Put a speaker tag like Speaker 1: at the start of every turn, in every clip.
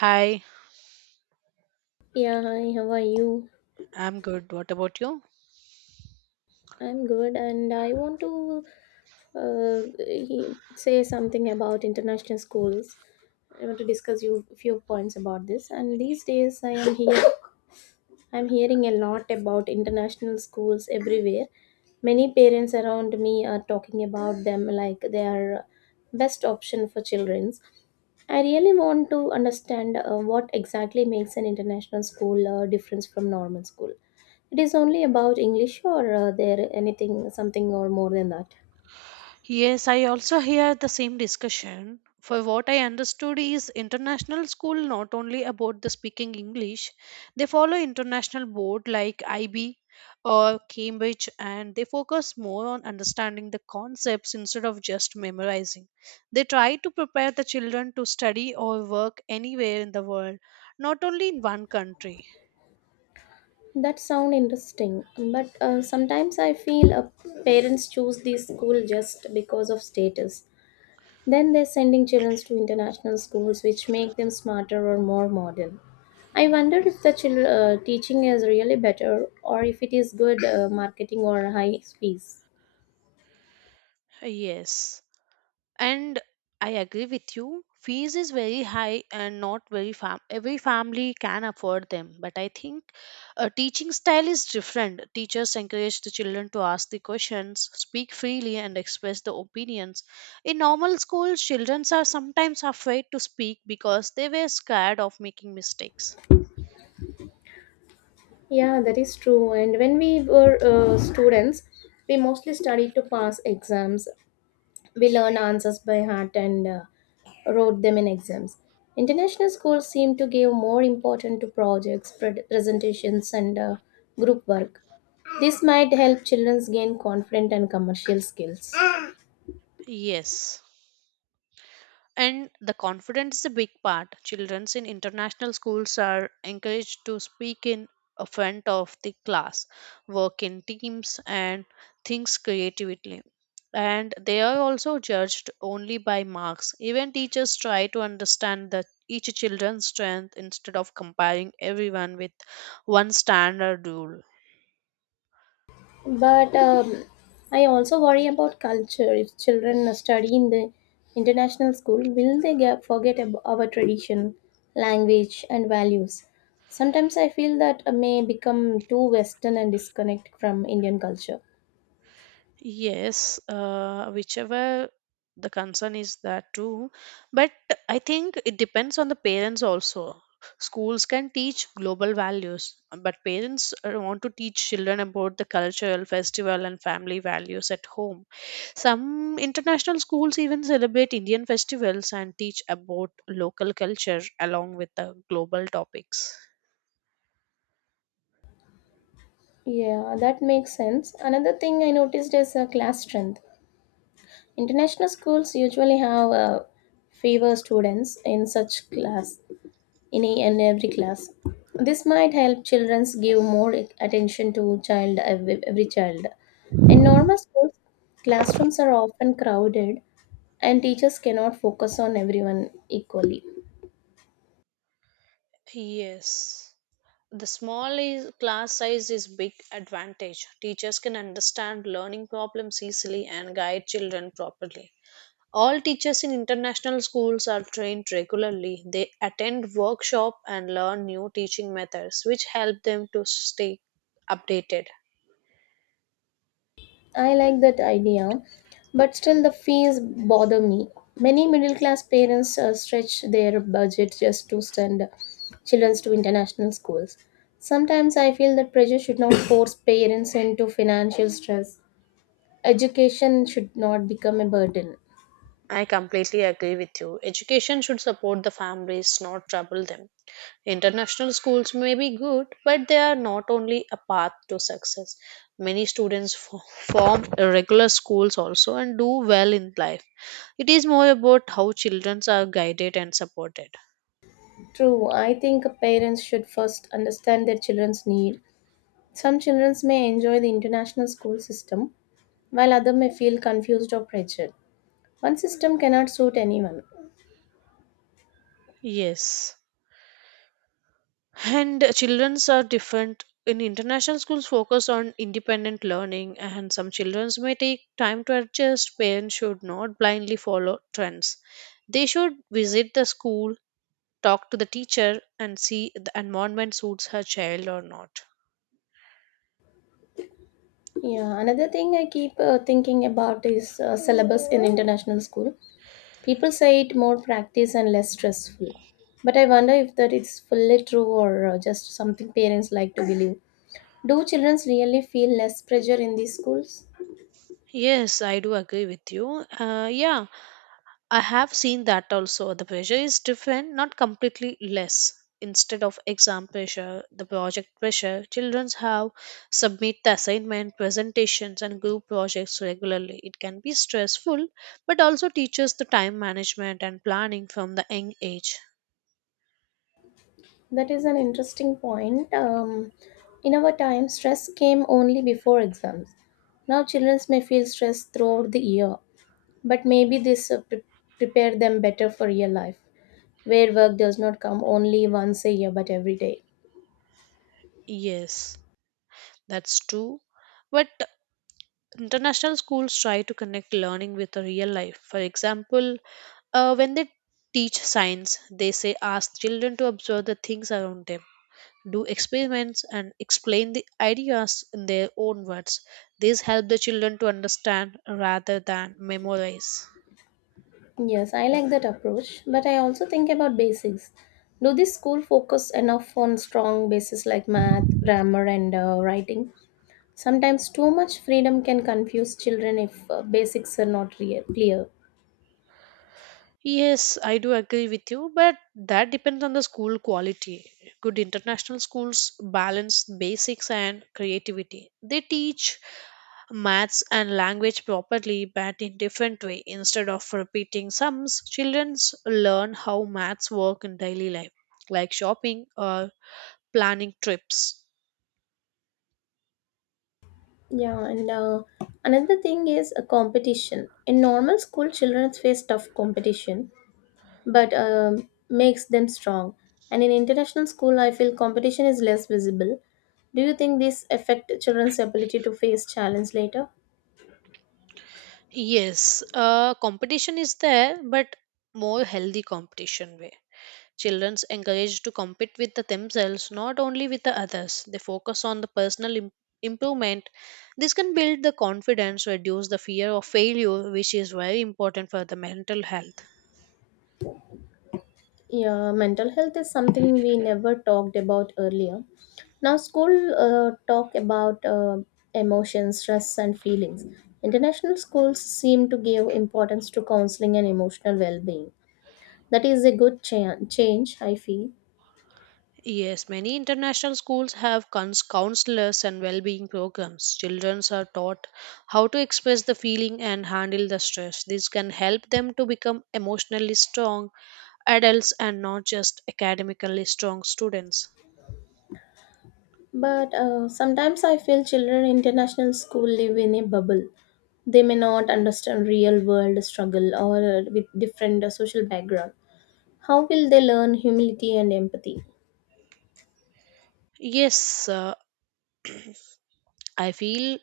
Speaker 1: Hi,
Speaker 2: Yeah, hi, how are you?
Speaker 1: I'm good. What about you?
Speaker 2: I'm good, and I want to say something about international schools. I want to discuss you a few points about this. And these days, I am here. I'm hearing a lot about international schools everywhere. Many parents around me are talking about them like they are best option for children. I really want to understand what exactly makes an international school difference from normal school. It is only about English or there anything something or more than that.
Speaker 1: Yes, I also hear the same discussion. For what I understood is international school not only about the speaking English, they follow international board like IB or Cambridge and they focus more on understanding the concepts instead of just memorizing. They try to prepare the children to study or work anywhere in the world, not only in one country.
Speaker 2: That sound interesting, but sometimes I feel parents choose this school just because of status. Then they're sending children to international schools which make them smarter or more modern. I wonder if the teaching is really better or if it is good marketing or high fees.
Speaker 1: Yes, and I agree with you, fees is very high and not very every family can afford them, but I think a teaching style is different. Teachers encourage the children to ask the questions, speak freely and express the opinions. In normal schools children are sometimes afraid to speak because they were scared of making mistakes.
Speaker 2: Yeah, that is true. And when we were students, we mostly studied to pass exams. We learned answers by heart and wrote them in exams. International schools seem to give more importance to projects, presentations, and group work. This might help children gain confident and commercial skills.
Speaker 1: Yes. And the confidence is a big part. Children in international schools are encouraged to speak in a front of the class, work in teams, and think creatively. And they are also judged only by marks. Even teachers try to understand that each children's strength instead of comparing everyone with one standard rule.
Speaker 2: But I also worry about culture. If children study in the international school, will they get, forget our tradition, language, and values? Sometimes I feel that may become too Western and disconnect from Indian culture.
Speaker 1: Yes, whichever the concern is that too. But I think it depends on the parents also. Schools can teach global values, but parents want to teach children about the cultural, festival, and family values at home. Some international schools even celebrate Indian festivals and teach about local culture along with the global topics.
Speaker 2: Yeah, that makes sense. Another thing I noticed is class strength. International schools usually have fewer students in such class in every class. This might help children give more attention to child every child. In normal schools, classrooms are often crowded and teachers cannot focus on everyone equally.
Speaker 1: Yes. The class size is big advantage. Teachers can understand learning problems easily and guide children properly. All teachers in international schools are trained regularly. They attend workshop and learn new teaching methods which help them to stay updated.
Speaker 2: I like that idea, but still the fees bother me. Many middle class parents stretch their budget just to send children to international schools. Sometimes I feel that pressure should not force parents into financial stress. Education should not become a burden.
Speaker 1: I completely agree with you. Education should support the families, not trouble them. International schools may be good, but they are not only a path to success. Many students form irregular schools also and do well in life. It is more about how children are guided and supported.
Speaker 2: True, I think parents should first understand their children's need. Some children may enjoy the international school system, while others may feel confused or pressured. One system cannot suit anyone.
Speaker 1: Yes. And children are different. In international schools, focus on independent learning, and some children may take time to adjust. Parents should not blindly follow trends. They should visit the school, talk to the teacher and see the environment suits her child or not.
Speaker 2: Yeah, another thing I keep thinking about is syllabus in international school. People say it more practice and less stressful, but I wonder if that is fully true or just something parents like to believe. Do children really feel less pressure in these schools?
Speaker 1: Yes, I do agree with you. Yeah, I have seen that also. The pressure is different, not completely less. Instead of exam pressure, the project pressure children have, submit the assignment, presentations and group projects regularly. It can be stressful, but also teaches the time management and planning from the young age.
Speaker 2: That is an interesting point. In our time, stress came only before exams. Now, children may feel stress throughout the year, but maybe this prepare them better for real life, where work does not come only once a year but every day.
Speaker 1: Yes, that's true. But international schools try to connect learning with the real life. For example, when they teach science, they say ask children to observe the things around them, do experiments, and explain the ideas in their own words. These help the children to understand rather than memorize.
Speaker 2: Yes, I like that approach, but I also think about basics. Do this school focus enough on strong bases like math, grammar, and writing? Sometimes too much freedom can confuse children if basics are not real, clear.
Speaker 1: Yes, I do agree with you, but that depends on the school quality. Good international schools balance basics and creativity. They teach maths and language properly but in different way. Instead of repeating sums, children learn how maths work in daily life, like shopping or planning trips.
Speaker 2: Yeah, and another thing is a competition. In normal school, children face tough competition, but makes them strong. And in international school, I feel competition is less visible. Do you think this affect children's ability to face challenge later?
Speaker 1: Yes, competition is there, but more healthy competition way. Children encouraged to compete with the themselves, not only with the others. They focus on the personal improvement. This can build the confidence, reduce the fear of failure, which is very important for the mental health.
Speaker 2: Yeah, mental health is something we never talked about earlier. Now, school talk about emotions, stress, and feelings. International schools seem to give importance to counseling and emotional well-being. That is a good change, I feel.
Speaker 1: Yes, many international schools have counselors and well-being programs. Children are taught how to express the feeling and handle the stress. This can help them to become emotionally strong adults and not just academically strong students.
Speaker 2: But sometimes I feel children in international school live in a bubble. They may not understand real world struggle or with different social background. How will they learn humility and empathy?
Speaker 1: Yes, I feel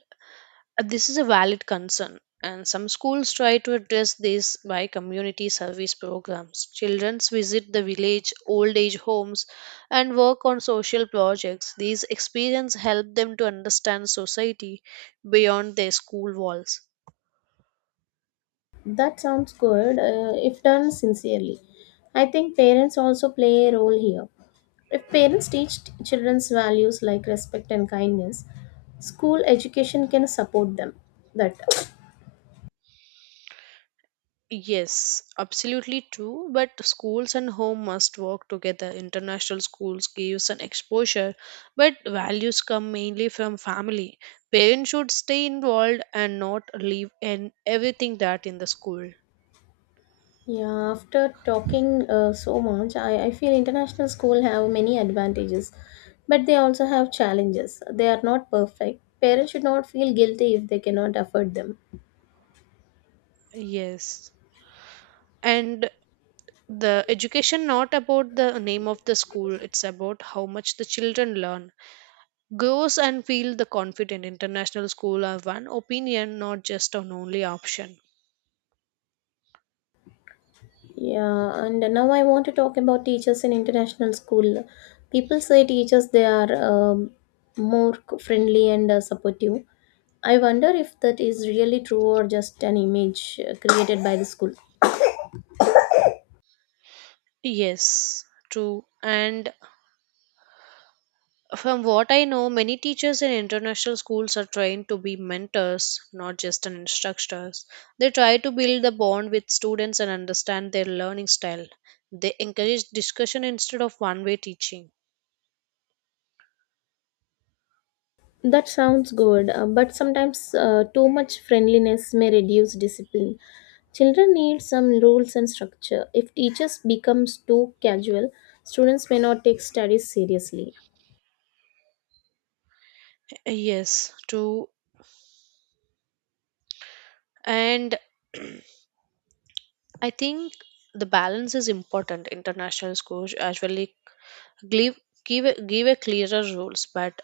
Speaker 1: this is a valid concern, and some schools try to address this by community service programs. Children visit the village old age homes and work on social projects. These experiences help them to understand society beyond their school walls.
Speaker 2: That sounds good if done sincerely. I think parents also play a role here. If parents teach children's values like respect and kindness, school education can support them. That
Speaker 1: Yes, absolutely true. But schools and home must work together. International schools gives an exposure, but values come mainly from family. Parents should stay involved and not leave in everything that in the school.
Speaker 2: Yeah, after talking so much, I feel international school have many advantages, but they also have challenges. They are not perfect. Parents should not feel guilty if they cannot afford them.
Speaker 1: Yes. And the education not about the name of the school, it's about how much the children learn, grows and feel the confident. International school are one opinion, not just an only option.
Speaker 2: Yeah, and now I want to talk about teachers in international school. People say teachers they are friendly and supportive. I wonder if that is really true or just an image created by the school.
Speaker 1: Yes, true. And from what I know, many teachers in international schools are trained to be mentors, not just an instructors. They try to build the bond with students and understand their learning style. They encourage discussion instead of one way teaching.
Speaker 2: That sounds good, but sometimes too much friendliness may reduce discipline. Children need some rules and structure. If teachers becomes too casual, students may not take studies seriously.
Speaker 1: Yes, true. And I think the balance is important. International schools usually give give a clearer rules, but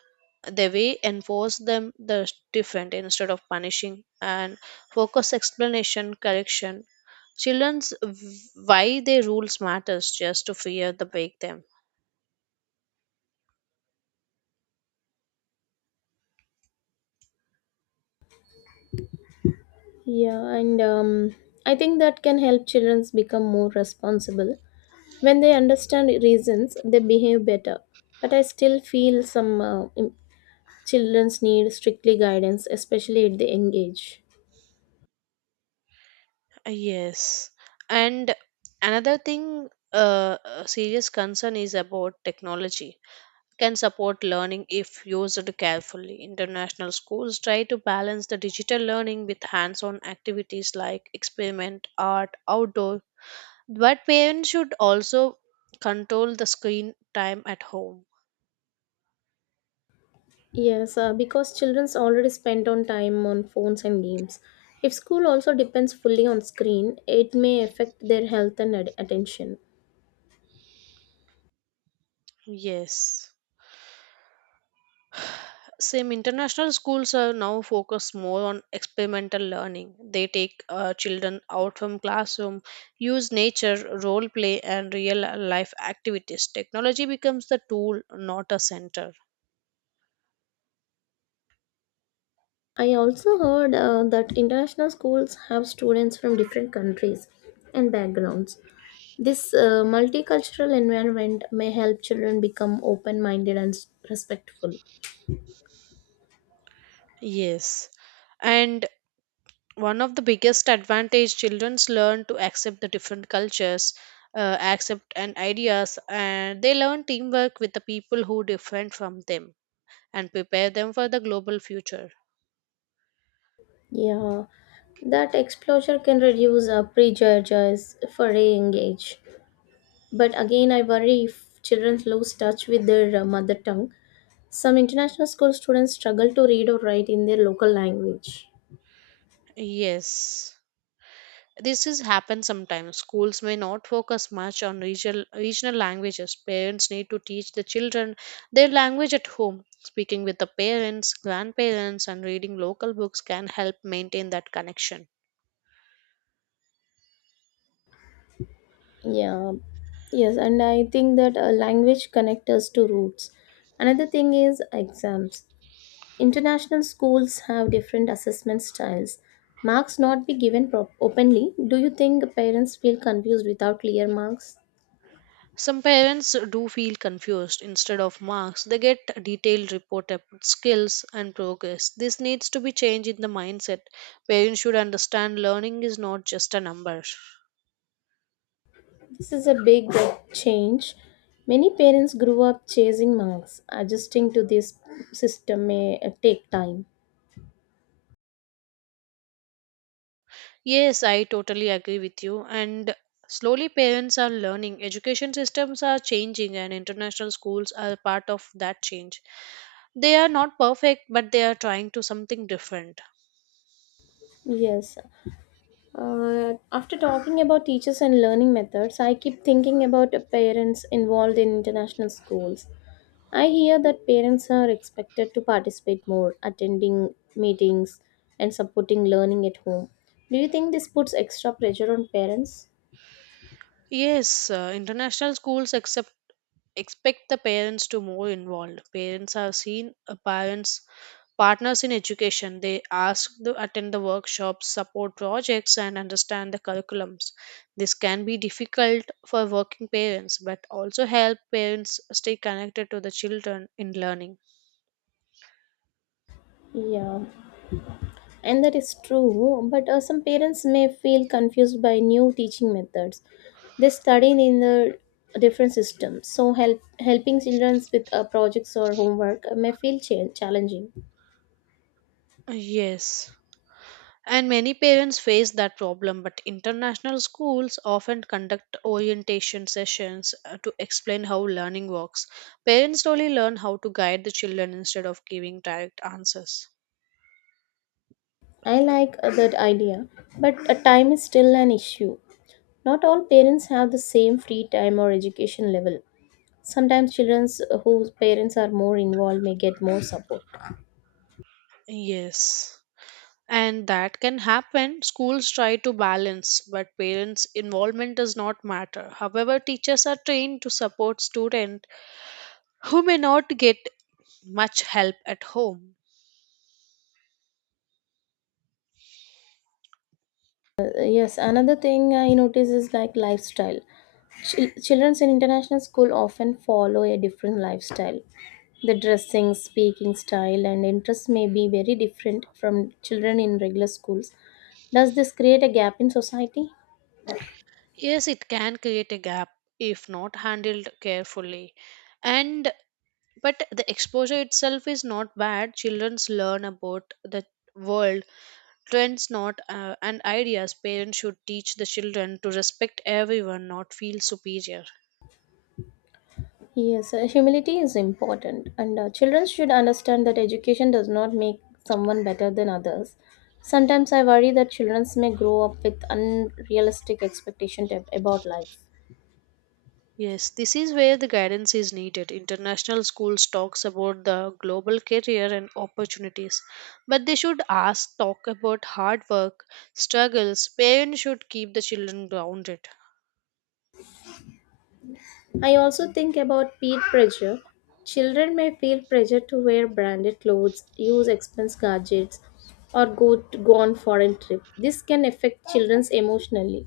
Speaker 1: the way enforce them the different instead of punishing and focus explanation correction children's why their rules matters just to fear the break them.
Speaker 2: Yeah, and I think that can help children become more responsible. When they understand reasons, they behave better. But I still feel some children need strictly guidance, especially at the young age.
Speaker 1: Yes, and another thing, a serious concern is about technology, can support learning if used carefully. International schools try to balance the digital learning with hands on activities like experiment, art, outdoor, but parents should also control the screen time at home.
Speaker 2: Yes, because children's already spend on time on phones and games. If school also depends fully on screen, it may affect their health and attention.
Speaker 1: Yes. Same international schools are now focused more on experimental learning. They take children out from classroom, use nature, role play, and real life activities. Technology becomes the tool, not a center.
Speaker 2: I also heard that international schools have students from different countries and backgrounds. This multicultural environment may help children become open-minded and respectful.
Speaker 1: Yes. And one of the biggest advantage childrens learn to accept the different cultures, accept and ideas, and they learn teamwork with the people who different from them and prepare them for the global future.
Speaker 2: Yeah, that exposure can reduce prejudices for a young age. But again, I worry if children lose touch with their mother tongue. Some international school students struggle to read or write in their local language.
Speaker 1: Yes. This is happen sometimes. Schools may not focus much on regional languages. Parents need to teach the children their language at home. Speaking with the parents, grandparents, and reading local books can help maintain that connection.
Speaker 2: Yeah, yes, and I think that language connects us to roots. Another thing is exams. International schools have different assessment styles. Marks not be given openly. Do you think parents feel confused without clear marks?
Speaker 1: Some parents do feel confused. Instead of marks, they get detailed report about skills and progress. This needs to be changed in the mindset. Parents should understand learning is not just a number.
Speaker 2: This is a big change. Many parents grew up chasing marks. Adjusting to this system may take time.
Speaker 1: Yes, I totally agree with you. And slowly, parents are learning. Education systems are changing, and international schools are part of that change. They are not perfect, but they are trying to something different.
Speaker 2: Yes. After talking about teachers and learning methods, I keep thinking about parents involved in international schools. I hear that parents are expected to participate more, attending meetings and supporting learning at home. Do you think this puts extra pressure on parents?
Speaker 1: Yes, international schools accept expect the parents to more involved. Parents are seen parents partners in education. They ask to attend the workshops, support projects and understand the curriculums. This can be difficult for working parents, but also help parents stay connected to the children in learning.
Speaker 2: Yeah. And that is true, but some parents may feel confused by new teaching methods. They study in the different systems, so helping children with projects or homework may feel challenging.
Speaker 1: Yes. And many parents face that problem, but international schools often conduct orientation sessions to explain how learning works. Parents slowly learn how to guide the children instead of giving direct answers.
Speaker 2: I like that idea, but time is still an issue. Not all parents have the same free time or education level. Sometimes children whose parents are more involved may get more support.
Speaker 1: Yes. And that can happen. Schools try to balance, but parents' involvement does not matter. However, teachers are trained to support students who may not get much help at home.
Speaker 2: Yes, another thing I notice is like lifestyle. Children in international school often follow a different lifestyle. The dressing, speaking style, and interests may be very different from children in regular schools. Does this create a gap in society?
Speaker 1: Yes, it can create a gap if not handled carefully. And but the exposure itself is not bad. Childrens learn about the world, trends, not and ideas. Parents should teach the children to respect everyone, not feel superior.
Speaker 2: Yes, humility is important, and children should understand that education does not make someone better than others. Sometimes I worry that children may grow up with unrealistic expectations about life.
Speaker 1: Yes, this is where the guidance is needed. International schools talks about the global career and opportunities, but they should ask talk about hard work, struggles. Parents should keep the children grounded.
Speaker 2: I also think about peer pressure. Children may feel pressure to wear branded clothes, use expensive gadgets, or go on foreign trip. This can affect children's emotionally.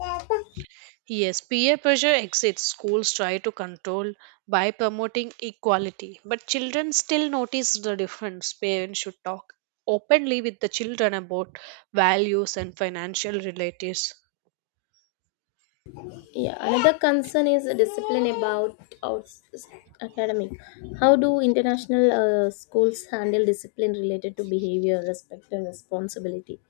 Speaker 1: Yes, peer pressure exists. Schools try to control by promoting equality, but children still notice the difference. Parents should talk openly with the children about values and financial relatives.
Speaker 2: Yeah, another concern is discipline about academic. How do international schools handle discipline related to behavior, respect, and responsibility?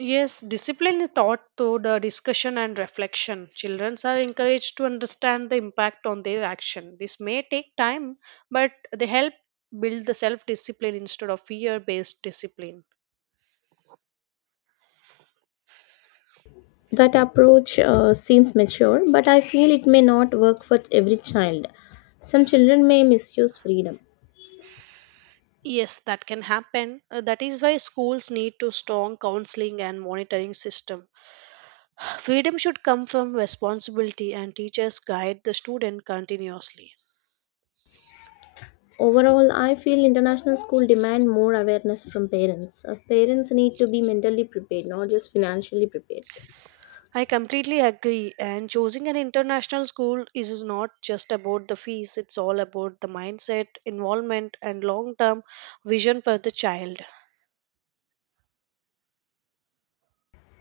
Speaker 1: Yes, discipline is taught through the discussion and reflection. Children are encouraged to understand the impact on their action. This may take time, but they help build the self discipline instead of fear based discipline.
Speaker 2: That approach seems mature, but I feel it may not work for every child. Some children may misuse freedom.
Speaker 1: Yes, that can happen. That is why schools need to strong counseling and monitoring system. Freedom should come from responsibility and teachers guide the student continuously.
Speaker 2: Overall, I feel international school demand more awareness from parents. Parents need to be mentally prepared, not just financially prepared.
Speaker 1: I completely agree and choosing an international school is not just about the fees, it's all about the mindset, involvement and long-term vision for the child.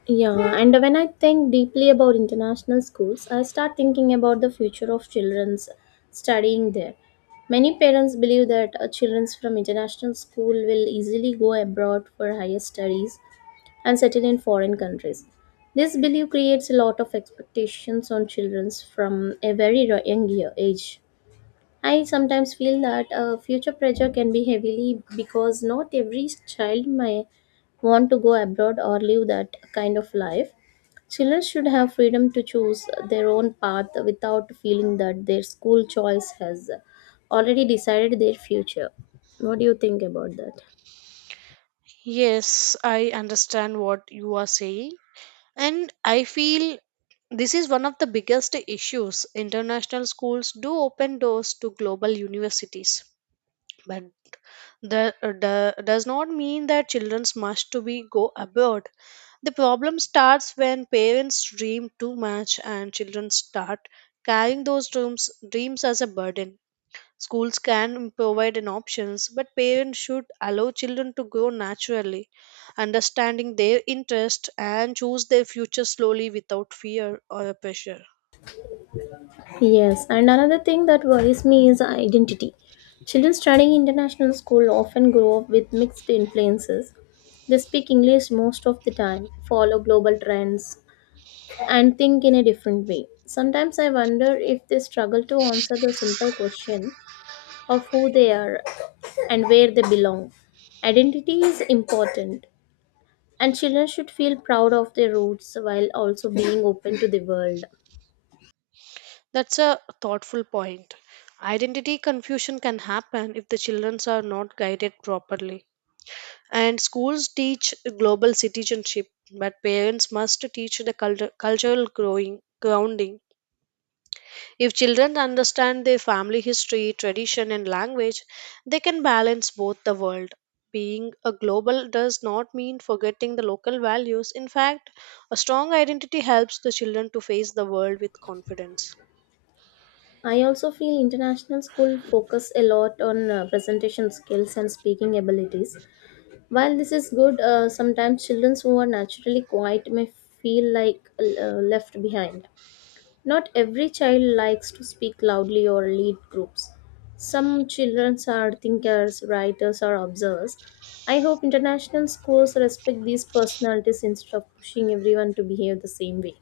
Speaker 2: Yeah, and when I think deeply about international schools, I start thinking about the future of children's studying there. Many parents believe that children from international school will easily go abroad for higher studies and settle in foreign countries. This belief creates a lot of expectations on children from a very age. I sometimes feel that future pressure can be heavily because not every child may want to go abroad or live that kind of life. Children should have freedom to choose their own path without feeling that their school choice has already decided their future. What do you think about that?
Speaker 1: Yes, I understand what you are saying. And I feel this is one of the biggest issues. International schools do open doors to global universities, but that does not mean that children must to be go abroad. The problem starts when parents dream too much and children start carrying those dreams as a burden. Schools can provide an options, but parents should allow children to grow naturally, understanding their interest and choose their future slowly without fear or pressure.
Speaker 2: Yes, and another thing that worries me is identity. Children studying international school often grow up with mixed influences. They speak English most of the time, follow global trends, and think in a different way. Sometimes I wonder if they struggle to answer the simple question of who they are and where they belong. Identity is important, and children should feel proud of their roots while also being open to the world.
Speaker 1: That's a thoughtful point. Identity confusion can happen if the children are not guided properly. And schools teach global citizenship, but parents must teach the cultural growing grounding. If children understand their family history, tradition, and language, they can balance both the world. Being a global does not mean forgetting the local values. In fact, a strong identity helps the children to face the world with confidence.
Speaker 2: I also feel international school focus a lot on presentation skills and speaking abilities. While this is good, sometimes children who are naturally quiet may feel like left behind. Not every child likes to speak loudly or lead groups. Some children are thinkers, writers, or observers. I hope international schools respect these personalities instead of pushing everyone to behave the same way.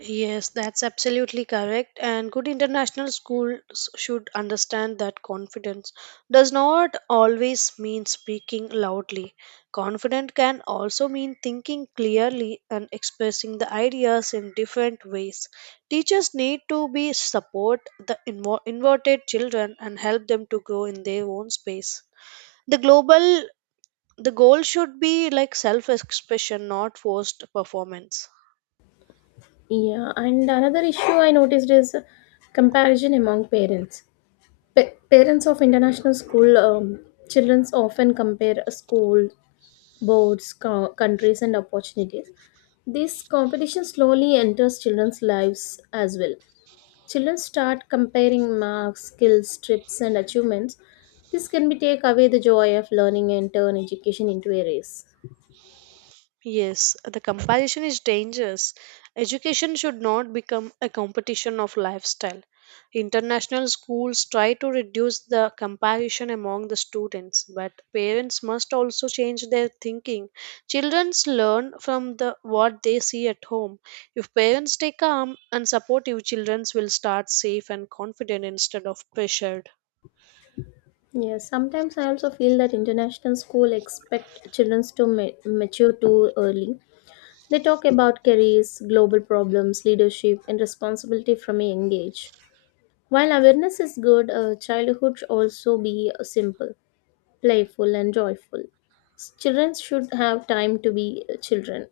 Speaker 1: Yes, that's absolutely correct. And good international schools should understand that confidence does not always mean speaking loudly. Confident can also mean thinking clearly and expressing the ideas in different ways. Teachers need to be support the inverted children and help them to grow in their own space. The global the goal should be like self expression, not forced performance.
Speaker 2: Yeah, and another issue I noticed is comparison among parents. Parents of international school children often compare a school, boards, countries, and opportunities. This competition slowly enters children's lives as well. Children start comparing marks, skills, trips, and achievements. This can be take away the joy of learning and turn education into a race.
Speaker 1: Yes, the comparison is dangerous. Education should not become a competition of lifestyle. International schools try to reduce the comparison among the students, but parents must also change their thinking. Children learn from the what they see at home. If parents stay calm and supportive, children will start safe and confident instead of pressured.
Speaker 2: Yeah, sometimes I also feel that international school expect children to mature too early. They talk about careers, global problems, leadership, and responsibility from a young age. While awareness is good, childhood should also be simple, playful, and joyful. Children should have time to be children.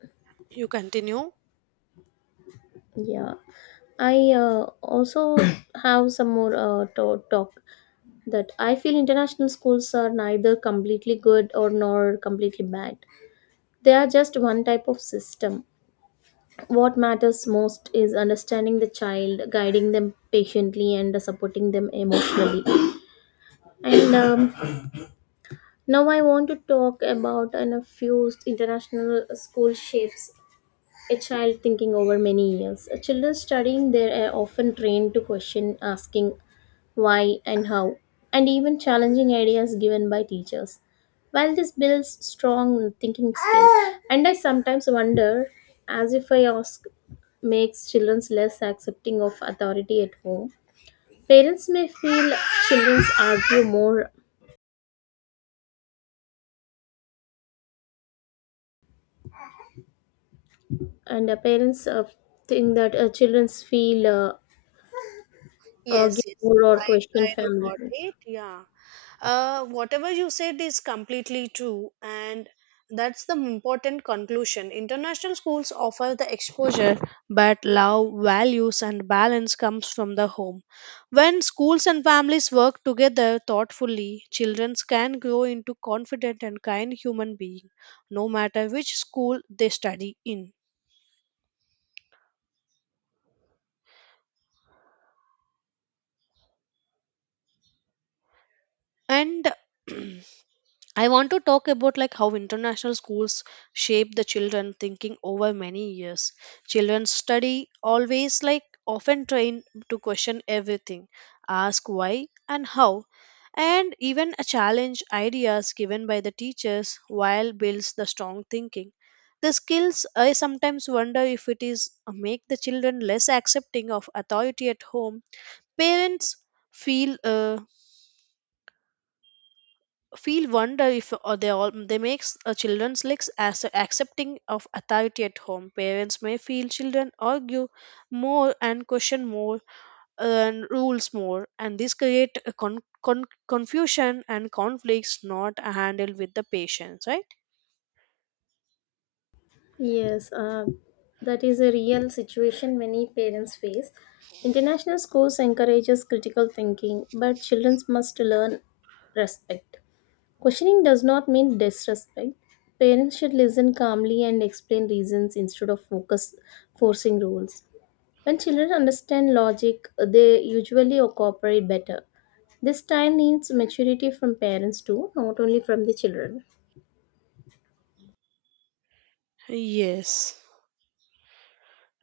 Speaker 1: You continue.
Speaker 2: Yeah, I also have some more talk that I feel international schools are neither completely good or nor completely bad. They are just one type of system. What matters most is understanding the child, guiding them patiently, and supporting them emotionally. And Now I want to talk about a few international school shifts a child thinking over many years. A children studying there are often trained to question, asking why and how, and even challenging ideas given by teachers. While this builds strong thinking skills, and I sometimes wonder, as if I ask, makes children less accepting of authority at home. Parents may feel children argue more, and parents think that children feel argue
Speaker 1: Yes, yes.
Speaker 2: more or
Speaker 1: I
Speaker 2: question
Speaker 1: I do
Speaker 2: family
Speaker 1: got
Speaker 2: rules.
Speaker 1: it. Yeah. Whatever you said is completely true, and that's the important conclusion. International schools offer the exposure, but love, values, and balance comes from the home. When schools and families work together thoughtfully, children can grow into confident and kind human beings, no matter which school they study in. And I want to talk about like how international schools shape the children thinking over many years. Children study always like often trained to question everything, ask why and how, and even a challenge ideas given by the teachers while builds the strong thinking the skills. I sometimes wonder if it is make the children less accepting of authority at home. Parents feel wonder if or they all they makes children's legs as accepting of authority at home. Parents may feel children argue more and question more and rules more, and this create a confusion and conflicts not handled with the patience, right?
Speaker 2: Yes, that is a real situation many parents face. International schools encourages critical thinking, but children must learn respect. Questioning does not mean disrespect. Parents should listen calmly and explain reasons instead of focus forcing rules. When children understand logic, they usually cooperate better. This time needs maturity from parents too, not only from the children.
Speaker 1: Yes.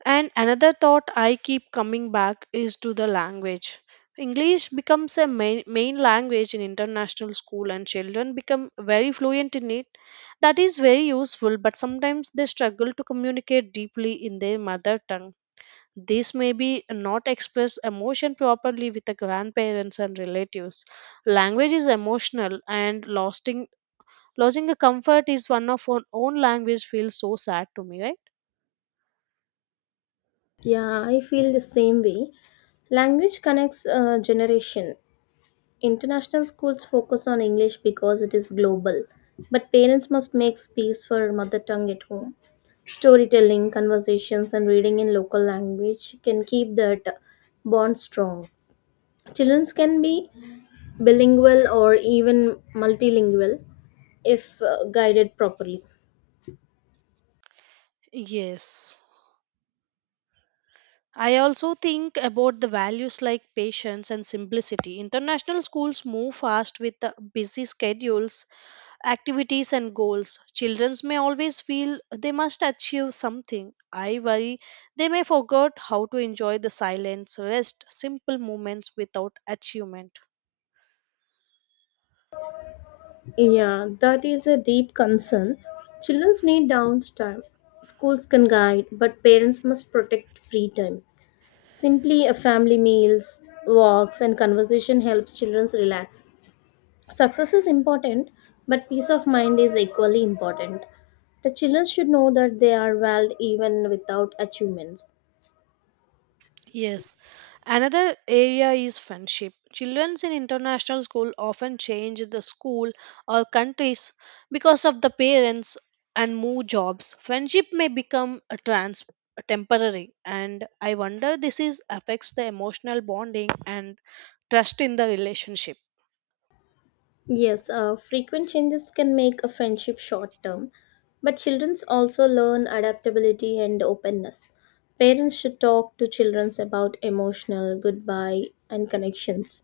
Speaker 1: And another thought I keep coming back is to the language. English becomes a main language in international school and children become very fluent in it. That is very useful, but sometimes they struggle to communicate deeply in their mother tongue. This may be not express emotion properly with the grandparents and relatives. Language is emotional and losing a comfort is one of our own language feels so sad to me, right?
Speaker 2: Yeah, I feel the same way. Language connects a generation. International schools focus on English because it is global, but parents must make space for mother tongue at home. Storytelling, conversations, and reading in local language can keep that bond strong. Children can be bilingual or even multilingual if guided properly.
Speaker 1: Yes. I also think about the values like patience and simplicity. International schools move fast with the busy schedules, activities, and goals. Children may always feel they must achieve something. I worry they may forget how to enjoy the silence, rest, simple moments without achievement.
Speaker 2: Yeah, that is a deep concern. Children need downtime. Schools can guide, but parents must protect free time. Simply a family meals, walks and conversation helps children relax. Success is important, but peace of mind is equally important. The children should know that they are valued even without achievements.
Speaker 1: Yes. Another area is friendship. Children in international school often change the school or countries because of the parents and move jobs. Friendship may become a trans temporary and I wonder this is affects the emotional bonding and trust in the relationship.
Speaker 2: Yes, frequent changes can make a friendship short term, but children also learn adaptability and openness. Parents should talk to children about emotional goodbye and connections.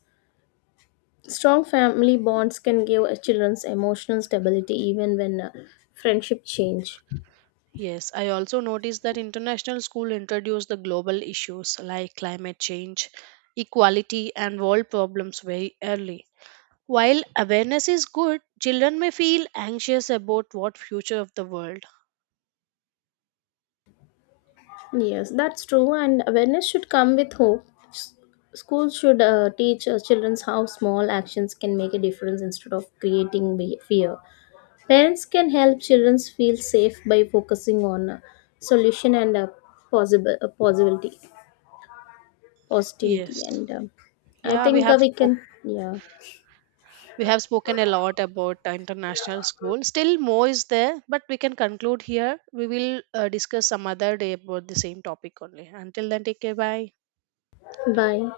Speaker 2: Strong family bonds can give a children's emotional stability even when friendship change.
Speaker 1: Yes, I also noticed that international school introduce the global issues like climate change, equality and world problems very early. While awareness is good, children may feel anxious about what future of the world.
Speaker 2: Yes, that's true, and awareness should come with hope. S- Schools should teach children how small actions can make a difference instead of creating fear. Parents can help children feel safe by focusing on solution and possible possibility, positivity,
Speaker 1: Yes.
Speaker 2: and I
Speaker 1: Yeah, we
Speaker 2: think
Speaker 1: have
Speaker 2: we
Speaker 1: spoke,
Speaker 2: can. Yeah.
Speaker 1: we have spoken a lot about international school. Still more is there, but we can conclude here. We will discuss some other day about the same topic only. Until then, take care. Bye.
Speaker 2: Bye.